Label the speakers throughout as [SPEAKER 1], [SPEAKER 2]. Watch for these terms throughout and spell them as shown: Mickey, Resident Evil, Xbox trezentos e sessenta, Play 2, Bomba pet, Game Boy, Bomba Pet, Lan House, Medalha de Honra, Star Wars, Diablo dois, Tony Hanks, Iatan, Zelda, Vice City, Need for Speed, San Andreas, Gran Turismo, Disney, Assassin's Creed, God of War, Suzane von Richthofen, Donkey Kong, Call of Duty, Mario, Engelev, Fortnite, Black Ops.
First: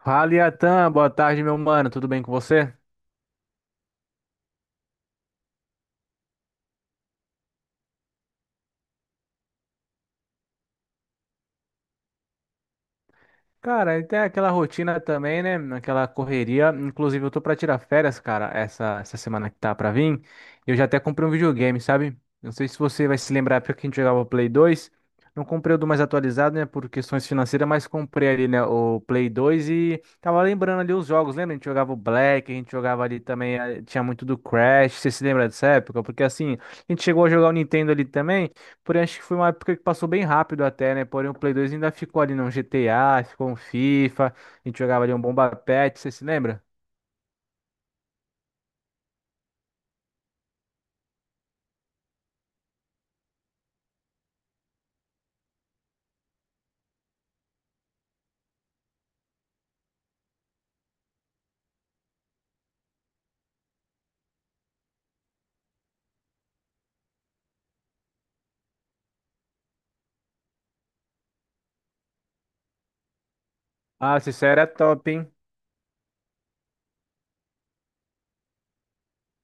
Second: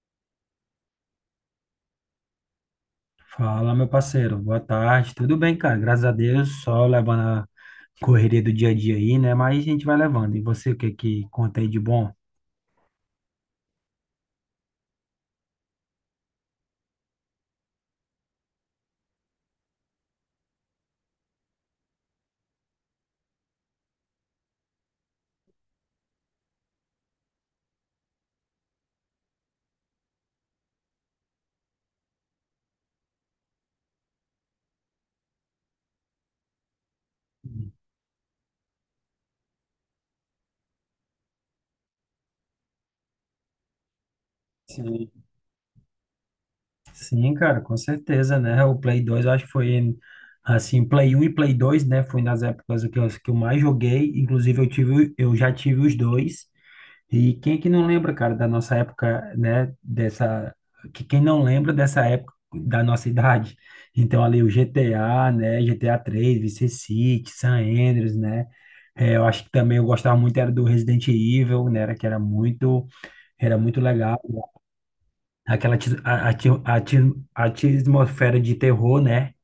[SPEAKER 1] Fala, Iatan, boa tarde, meu mano. Tudo bem com você?
[SPEAKER 2] Fala, meu parceiro. Boa tarde. Tudo bem, cara? Graças a Deus, só levando a correria do dia a dia aí, né? Mas a gente vai levando. E você, o que que conta aí de bom?
[SPEAKER 1] Cara, e tem aquela rotina também, né? Aquela correria. Inclusive, eu tô pra tirar férias, cara, essa semana que tá pra vir. Eu já até comprei um videogame, sabe? Não sei se você vai se lembrar, porque a gente jogava o Play 2. Não comprei o do mais atualizado, né? Por questões financeiras, mas comprei ali, né? O Play 2 e tava lembrando ali os jogos, lembra? A gente jogava o Black, a gente jogava ali também, tinha muito do Crash. Você se lembra dessa época? Porque assim, a gente chegou a jogar o Nintendo ali também. Porém, acho que foi uma época que passou bem rápido até, né? Porém, o Play 2 ainda ficou ali no GTA, ficou um FIFA, a gente jogava
[SPEAKER 2] Sim.
[SPEAKER 1] ali um Bomba pet, você se lembra?
[SPEAKER 2] Sim, cara, com certeza, né? O Play 2 eu acho que foi assim, Play um e Play 2 né? Foi nas épocas que eu mais joguei. Inclusive, eu tive, eu já tive os dois. E quem é que não lembra, cara, da nossa época, né? Dessa. Que quem não lembra dessa época da nossa idade? Então, ali o GTA, né? GTA 3, Vice City, San Andreas, né? É, eu acho que também eu gostava muito era do Resident Evil, né? Era muito legal.
[SPEAKER 1] Ah, isso era top, hein?
[SPEAKER 2] Aquela ati- a- ati- ati- Atmosfera de terror, né?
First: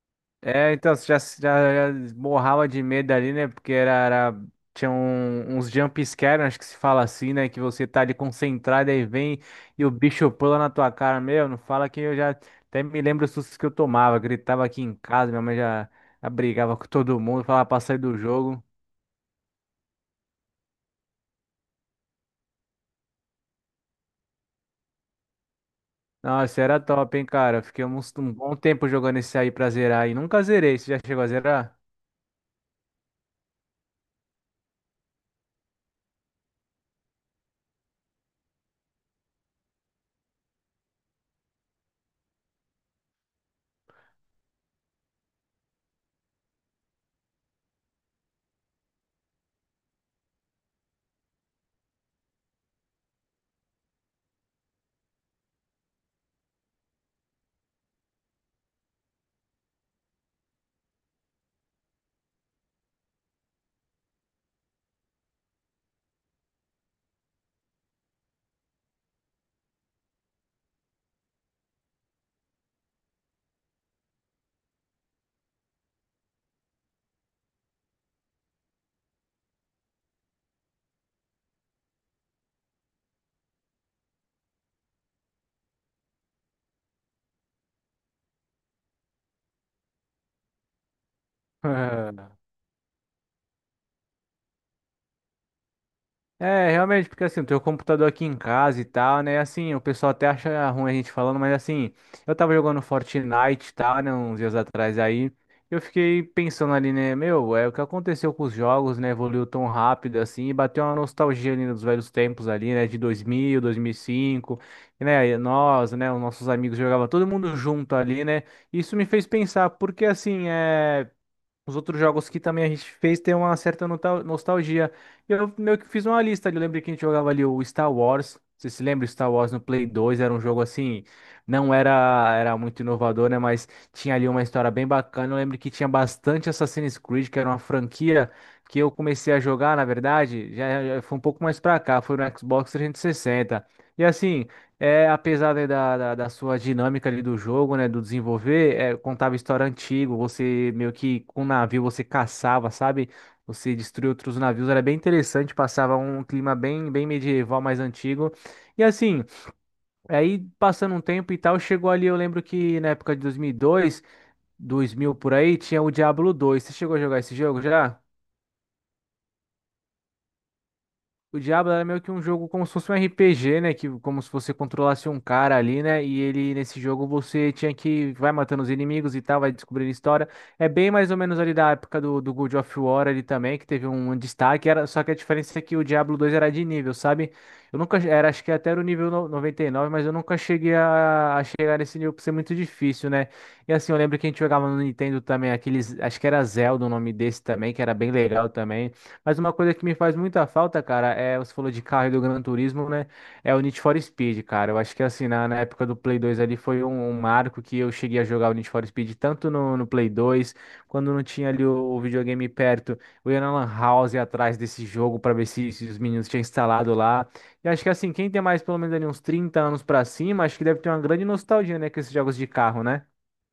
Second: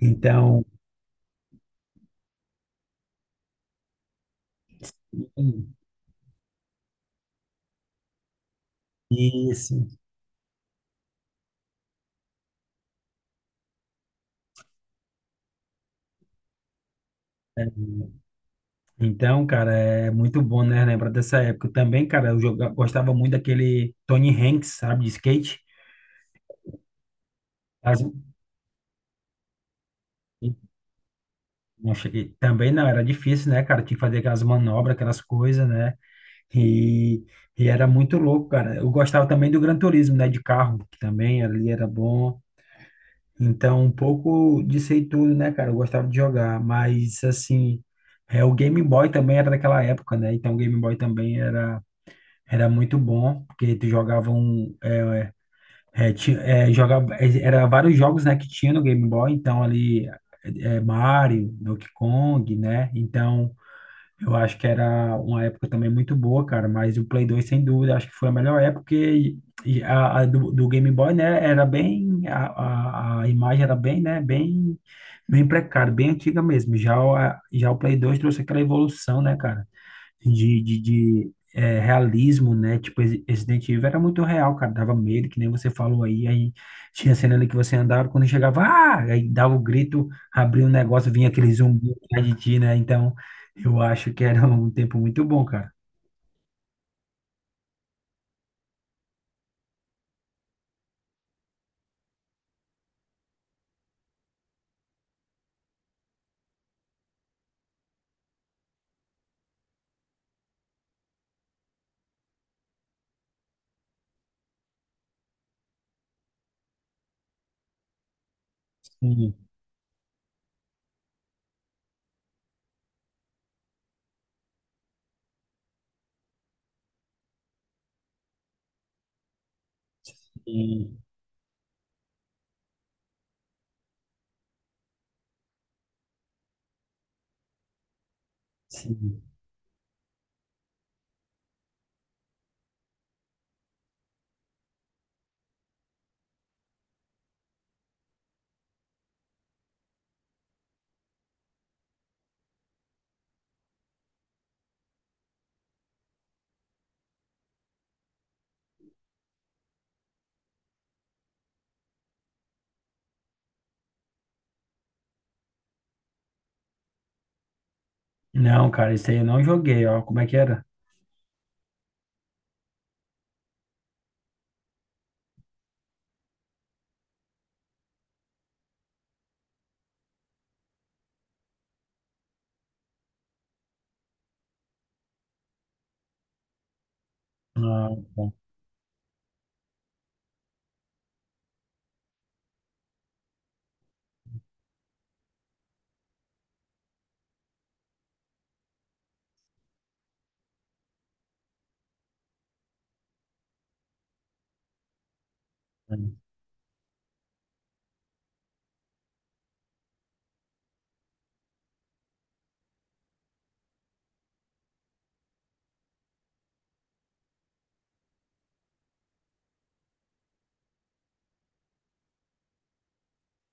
[SPEAKER 2] Então,
[SPEAKER 1] É, então, você já morrava de medo ali, né? Porque tinha uns jump scare, acho que se fala assim, né? Que você tá ali concentrado, aí vem
[SPEAKER 2] isso.
[SPEAKER 1] e o bicho pula na tua cara, meu, não fala que eu já até me lembro os sustos que eu tomava, gritava aqui em casa, minha mãe já, já brigava com todo mundo, falava pra sair do jogo.
[SPEAKER 2] Então, cara, é muito bom, né? Lembrar dessa época. Também, cara, gostava muito daquele Tony Hanks, sabe, de skate.
[SPEAKER 1] Nossa, era top, hein, cara. Eu fiquei um,
[SPEAKER 2] As-
[SPEAKER 1] um bom tempo jogando esse aí pra zerar e nunca zerei. Você já chegou a zerar?
[SPEAKER 2] Também não, era difícil, né, cara? Tinha que fazer aquelas manobras, aquelas coisas, né? E, e era muito louco, cara. Eu gostava também do Gran Turismo, né? De carro, que também ali era bom. Então, um pouco disso aí tudo, né, cara? Eu gostava de jogar, mas assim, é, o Game Boy também era daquela época, né? Então, o Game Boy também era. Era muito bom, porque tu jogava um. Jogava, é, era vários jogos, né, que tinha no Game Boy, então ali Mario, Donkey Kong, né? Então, eu acho que era uma época também muito boa, cara, mas o Play 2, sem dúvida, acho que foi a melhor época porque e a do Game Boy, né, era bem, a imagem era bem, né, bem, bem precária, bem antiga mesmo. Já, já o Play 2 trouxe aquela evolução, né, cara? De realismo, né? Tipo, Resident Evil era muito real, cara. Dava medo, que nem você falou aí. Aí tinha cena ali que você andava, quando chegava, ah! Aí dava o grito, abria um negócio, vinha aquele zumbi atrás de ti, né? Então, eu acho que era um tempo muito bom, cara.
[SPEAKER 1] É, realmente, porque assim, eu tenho o computador aqui em casa e tal, né? Assim, o pessoal até acha ruim a gente falando, mas assim, eu tava jogando Fortnite e tal, né? Uns dias atrás aí. Eu fiquei pensando ali, né? Meu, é o que aconteceu com os jogos, né? Evoluiu tão rápido assim, e bateu uma nostalgia ali dos velhos tempos ali, né? De 2000, 2005, né? Nós, né? Os nossos amigos jogavam todo mundo junto ali, né? Isso me fez
[SPEAKER 2] Sim,
[SPEAKER 1] pensar, porque assim, é. Os outros jogos que também a gente fez tem uma certa nostalgia. E eu meio que fiz uma lista ali. Eu lembro que a gente jogava ali o Star Wars. Você se lembra? O Star Wars no Play 2 era um jogo
[SPEAKER 2] sim,
[SPEAKER 1] assim, não era era muito inovador, né? Mas tinha ali uma história bem bacana. Eu lembro que tinha bastante Assassin's Creed, que era uma franquia que eu
[SPEAKER 2] sim.
[SPEAKER 1] comecei a jogar, na verdade, já foi um pouco mais pra cá, foi no Xbox 360. E assim, é, apesar, né, da sua dinâmica ali do jogo, né, do desenvolver, é, contava história antiga, você meio que com um navio você caçava, sabe? Você destruía outros navios, era bem interessante, passava um clima bem, bem medieval, mais antigo. E assim, aí passando um tempo e tal, chegou ali, eu lembro que na época de 2000 por aí, tinha o Diablo 2. Você chegou a jogar esse jogo já?
[SPEAKER 2] Não, cara, esse aí eu não joguei, ó. Como é que era?
[SPEAKER 1] O Diablo era meio que um jogo como se fosse um RPG, né? Que, como se você controlasse um cara ali, né? E ele, nesse jogo, você tinha que vai matando os inimigos e tal, vai descobrindo história. É bem mais ou menos ali da época do, do God of War ali também, que teve um destaque. Era, só que a diferença é que o Diablo 2 era de nível, sabe? Eu
[SPEAKER 2] Ah,
[SPEAKER 1] nunca, era,
[SPEAKER 2] bom.
[SPEAKER 1] acho que até era o nível 99, mas eu nunca cheguei a chegar nesse nível por ser muito difícil, né? E assim, eu lembro que a gente jogava no Nintendo também, aqueles, acho que era Zelda o nome desse também, que era bem legal também. Mas uma coisa que me faz muita falta, cara, é você falou de carro e do Gran Turismo, né? É o Need for Speed, cara. Eu acho que assim, na época do Play 2 ali foi um, um marco que eu cheguei a jogar o Need for Speed tanto no Play 2, quando não tinha ali o videogame perto, eu ia na Lan House atrás desse jogo pra ver se, se os meninos tinham instalado lá. E acho que assim, quem tem mais pelo menos ali uns 30 anos pra cima, acho que deve ter uma grande nostalgia, né, com esses jogos de carro, né?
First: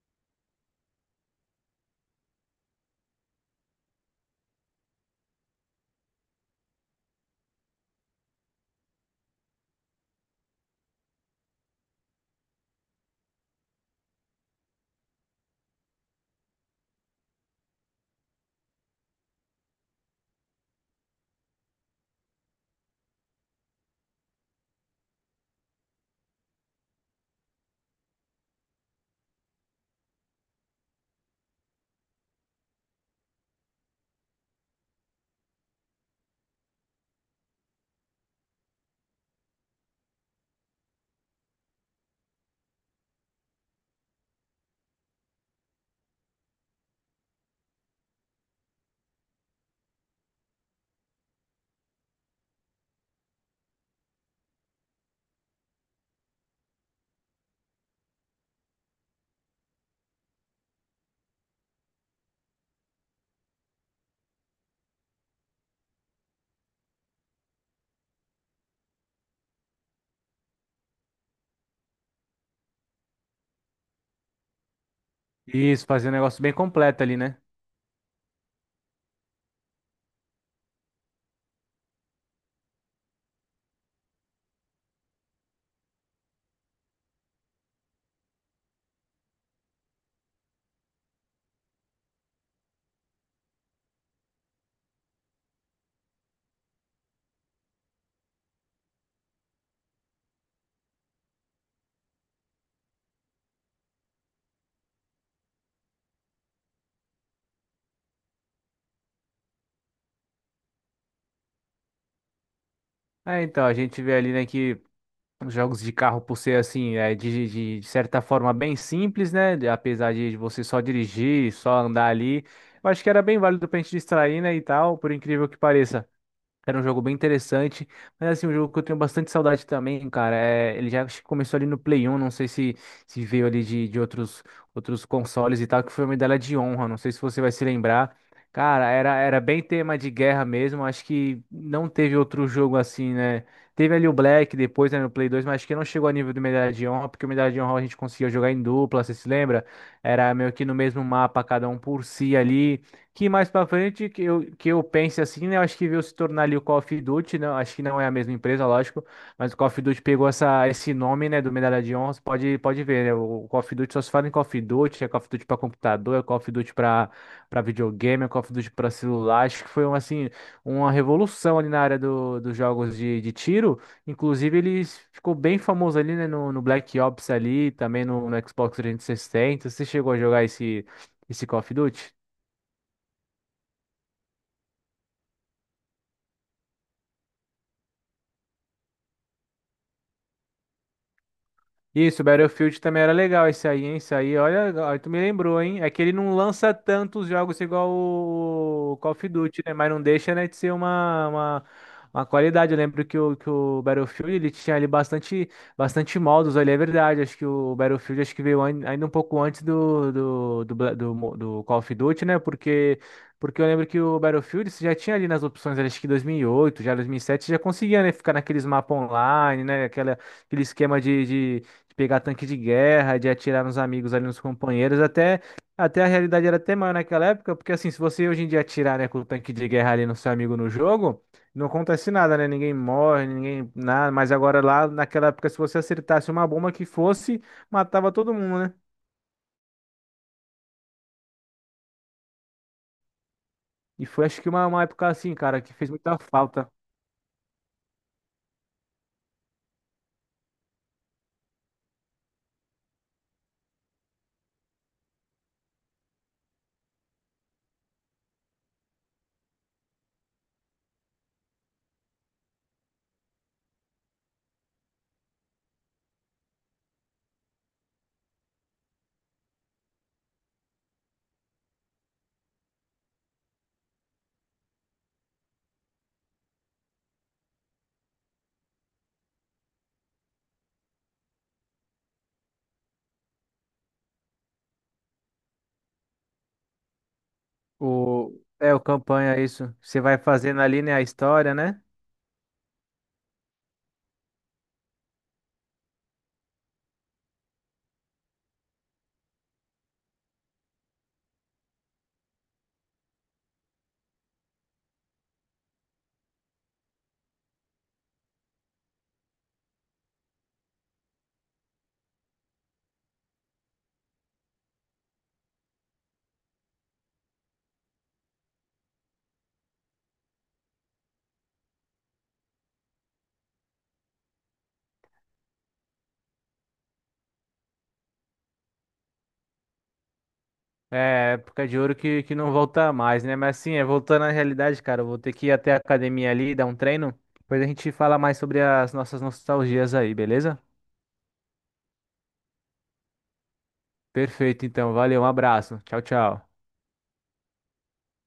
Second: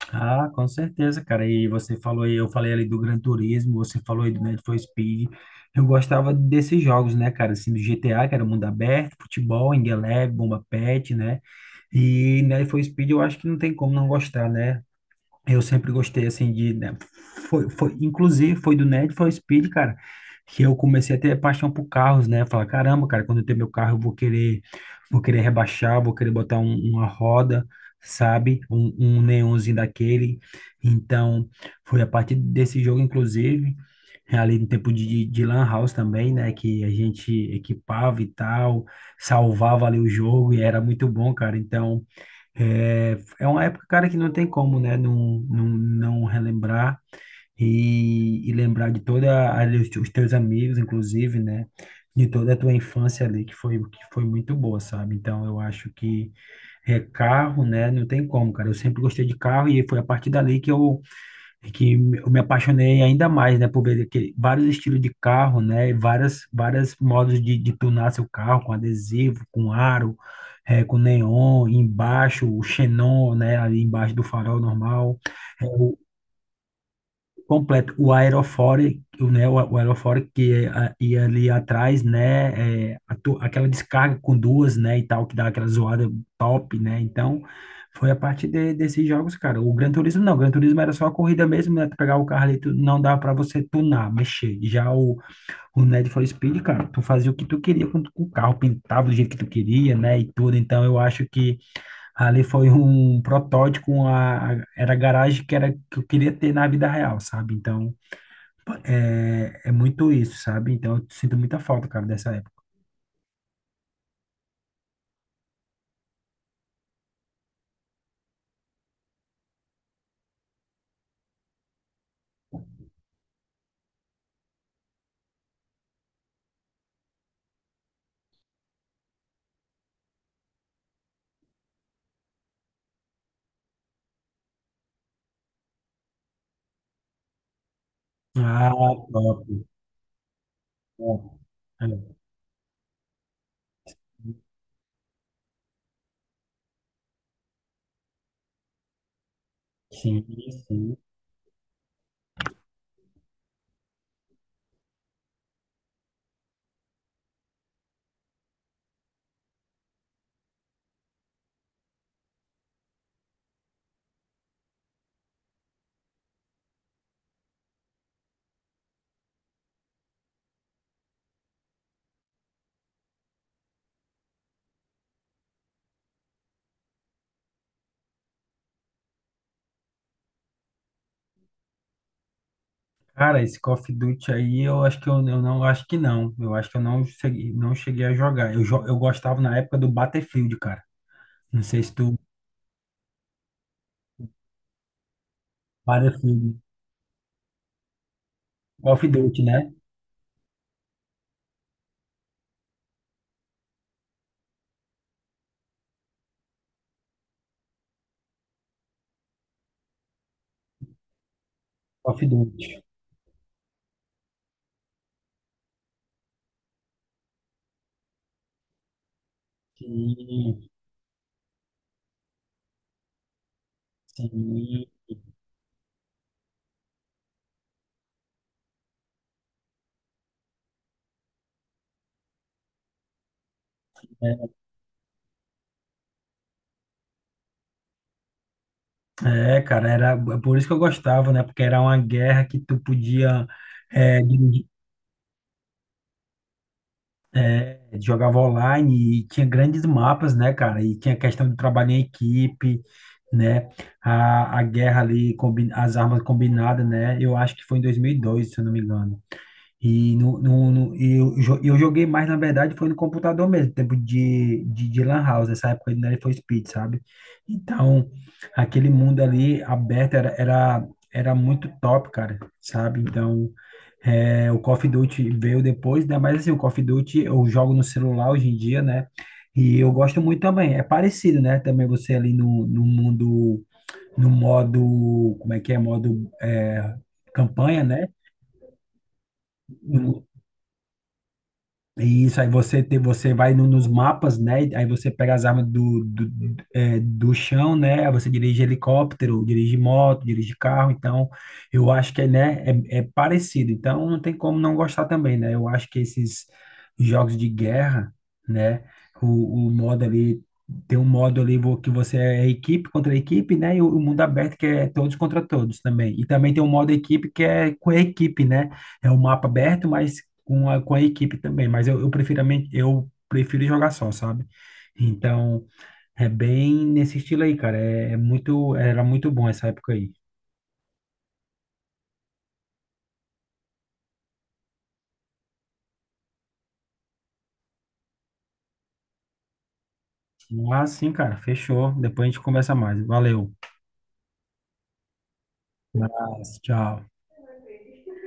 [SPEAKER 2] Ah, com certeza, cara. E você falou, aí, eu falei ali do Gran Turismo, você falou aí do Need for Speed. Eu gostava desses jogos, né, cara? Assim, do GTA, que era mundo aberto, futebol, Engelev, Bomba Pet, né? E Need for Speed eu acho que não tem como não gostar, né? Eu sempre gostei, assim, de... né, inclusive, foi do Need for Speed, cara, que eu comecei a ter paixão por carros, né? Falar, caramba, cara, quando eu ter meu carro, eu vou querer rebaixar, vou querer botar uma roda, sabe? Um neonzinho daquele. Então, foi a partir desse jogo, inclusive, ali no tempo de Lan House também, né? Que a gente equipava e tal, salvava ali o jogo e era muito bom, cara. Então... É, é uma época, cara, que não tem como, né, não relembrar e lembrar de toda ali os teus amigos, inclusive, né, de toda a tua infância ali, que foi muito boa, sabe? Então, eu acho que é carro, né, não tem como, cara. Eu sempre gostei de carro e foi a partir dali que eu é que eu me apaixonei ainda mais, né, por ver aquele, vários estilos de carro, né, e várias, várias modos de tunar seu carro, com adesivo, com aro, com neon, embaixo, o xenon, né, ali embaixo do farol normal,
[SPEAKER 1] Isso, fazer um negócio bem completo ali, né?
[SPEAKER 2] completo. O aerofólio, né, o aerofólio ia ali atrás, né, é, aquela descarga com duas, né, e tal, que dá aquela zoada top, né, então foi a partir desses jogos, cara. O Gran Turismo não, o Gran Turismo era só a corrida mesmo, né, tu pegar o carro ali, tu, não dava pra você tunar, mexer. Já o Need for Speed, cara, tu fazia o que tu queria com o carro, pintava do jeito que tu queria, né, e tudo, então eu acho que ali foi um protótipo, era a garagem que, era, que eu queria ter na vida real, sabe, então... É, é muito isso, sabe? Então eu sinto muita falta, cara, dessa época.
[SPEAKER 1] É, então, a gente vê ali, né, que os jogos de carro, por ser assim, é, de certa forma bem simples, né? Apesar de você só dirigir, só andar ali, eu acho que era bem válido pra gente distrair, né? E tal, por incrível que pareça. Era um jogo bem interessante, mas assim, um jogo que eu tenho bastante saudade também, cara. É, ele já acho que começou ali no Play 1, não sei se, se veio ali de outros, outros consoles e tal, que foi a Medalha de Honra, não sei se você vai se lembrar.
[SPEAKER 2] Ah,
[SPEAKER 1] Cara, era, era
[SPEAKER 2] top.
[SPEAKER 1] bem tema de guerra mesmo, acho
[SPEAKER 2] Top.
[SPEAKER 1] que
[SPEAKER 2] É,
[SPEAKER 1] não teve outro jogo assim, né? Teve ali o Black depois, né, no Play 2, mas acho que não chegou a nível do Medalha de Honra, porque o Medalha de Honra a gente conseguia jogar em dupla, você se lembra?
[SPEAKER 2] sim,
[SPEAKER 1] Era meio que no
[SPEAKER 2] sim.
[SPEAKER 1] mesmo mapa, cada um por si ali que mais pra frente que eu pense assim, né? Eu acho que veio se tornar ali o Call of Duty, né? Acho que não é a mesma empresa, lógico, mas o Call of Duty pegou essa, esse nome, né, do Medalha de Honra, você pode, pode ver, né? O Call of Duty só se fala em Call of Duty, é Call of Duty pra computador, é Call of Duty pra, pra videogame, é Call of Duty pra celular. Acho que foi um, assim, uma revolução ali na área do, dos jogos de tiro. Inclusive, ele ficou bem famoso ali, né, no, no Black Ops ali, também no, no Xbox 360. Você chegou a jogar esse, esse Call of Duty?
[SPEAKER 2] Cara, esse Call of Duty aí, eu acho que não. Eu acho que eu não cheguei, não cheguei a jogar. Eu gostava na época do Battlefield, cara. Não sei se tu.
[SPEAKER 1] Isso, Battlefield também era legal esse aí, hein? Esse aí, olha, olha, tu me lembrou, hein? É que ele não
[SPEAKER 2] Battlefield.
[SPEAKER 1] lança tantos jogos igual
[SPEAKER 2] Call
[SPEAKER 1] o
[SPEAKER 2] of
[SPEAKER 1] Call of
[SPEAKER 2] Duty,
[SPEAKER 1] Duty,
[SPEAKER 2] né?
[SPEAKER 1] né? Mas não deixa, né, de ser uma qualidade. Eu lembro que o Battlefield, ele tinha ali bastante, bastante modos, ali, é verdade. Acho que o Battlefield, acho que veio ainda um pouco antes do, do, do Call of
[SPEAKER 2] Call of
[SPEAKER 1] Duty, né?
[SPEAKER 2] Duty.
[SPEAKER 1] Porque... Porque eu lembro que o Battlefield você já tinha ali nas opções, acho que 2008, já 2007, você já conseguia, né, ficar naqueles mapas online, né, aquela,
[SPEAKER 2] Sim,
[SPEAKER 1] aquele esquema de pegar tanque de guerra, de atirar nos amigos ali, nos
[SPEAKER 2] sim.
[SPEAKER 1] companheiros, até, até a realidade era até maior naquela época, porque assim, se você hoje em dia atirar, né, com o tanque de guerra ali no seu amigo no jogo, não acontece nada, né? Ninguém morre, ninguém nada, mas agora lá naquela época, se você acertasse uma bomba que fosse, matava todo mundo, né?
[SPEAKER 2] É, cara, era é por isso que eu gostava, né? Porque era uma guerra que tu podia.
[SPEAKER 1] E
[SPEAKER 2] É,
[SPEAKER 1] foi acho que
[SPEAKER 2] dirigir.
[SPEAKER 1] uma época assim, cara, que fez muita falta.
[SPEAKER 2] É, jogava online e tinha grandes mapas, né, cara? E tinha questão de trabalho em equipe, né? A guerra ali, as armas combinadas, né? Eu acho que foi em 2002, se eu não me engano. Eu joguei mais, na verdade, foi no computador mesmo, tempo de Lan House, essa época ainda era foi Speed, sabe? Então, aquele mundo ali aberto era muito top, cara, sabe? Então, é, o Call of Duty veio depois, né? Mas assim, o Call of Duty eu jogo no celular hoje em dia, né? E eu gosto muito também, é parecido, né? Também você ali no mundo, no modo, como é que é? Modo é, campanha, né?
[SPEAKER 1] O, é, o campanha, isso. Você vai fazendo ali, né, a história, né?
[SPEAKER 2] E isso, aí você tem, você vai nos mapas, né? Aí você pega as armas é, do chão, né? Aí você dirige helicóptero, dirige moto, dirige carro. Então, eu acho que, é, né, é, é parecido. Então, não tem como não gostar também, né? Eu acho que esses jogos de guerra, né? O modo ali, tem um modo ali que você é equipe contra equipe, né? E o mundo aberto que é todos contra todos também. E também tem um modo equipe que é com a equipe, né? É um mapa aberto, mas com a equipe também, mas eu prefiro jogar só, sabe? Então, é bem nesse estilo aí, cara. É, é muito, era muito bom essa época aí.
[SPEAKER 1] É, época de ouro que não volta mais, né? Mas assim, é, voltando à realidade, cara, eu vou ter que ir até a academia ali, dar um treino. Depois a gente fala mais sobre as nossas nostalgias aí, beleza?
[SPEAKER 2] Mas sim, cara, fechou. Depois a gente conversa mais. Valeu.
[SPEAKER 1] Perfeito, então. Valeu, um abraço. Tchau, tchau.
[SPEAKER 2] Abraço, tchau.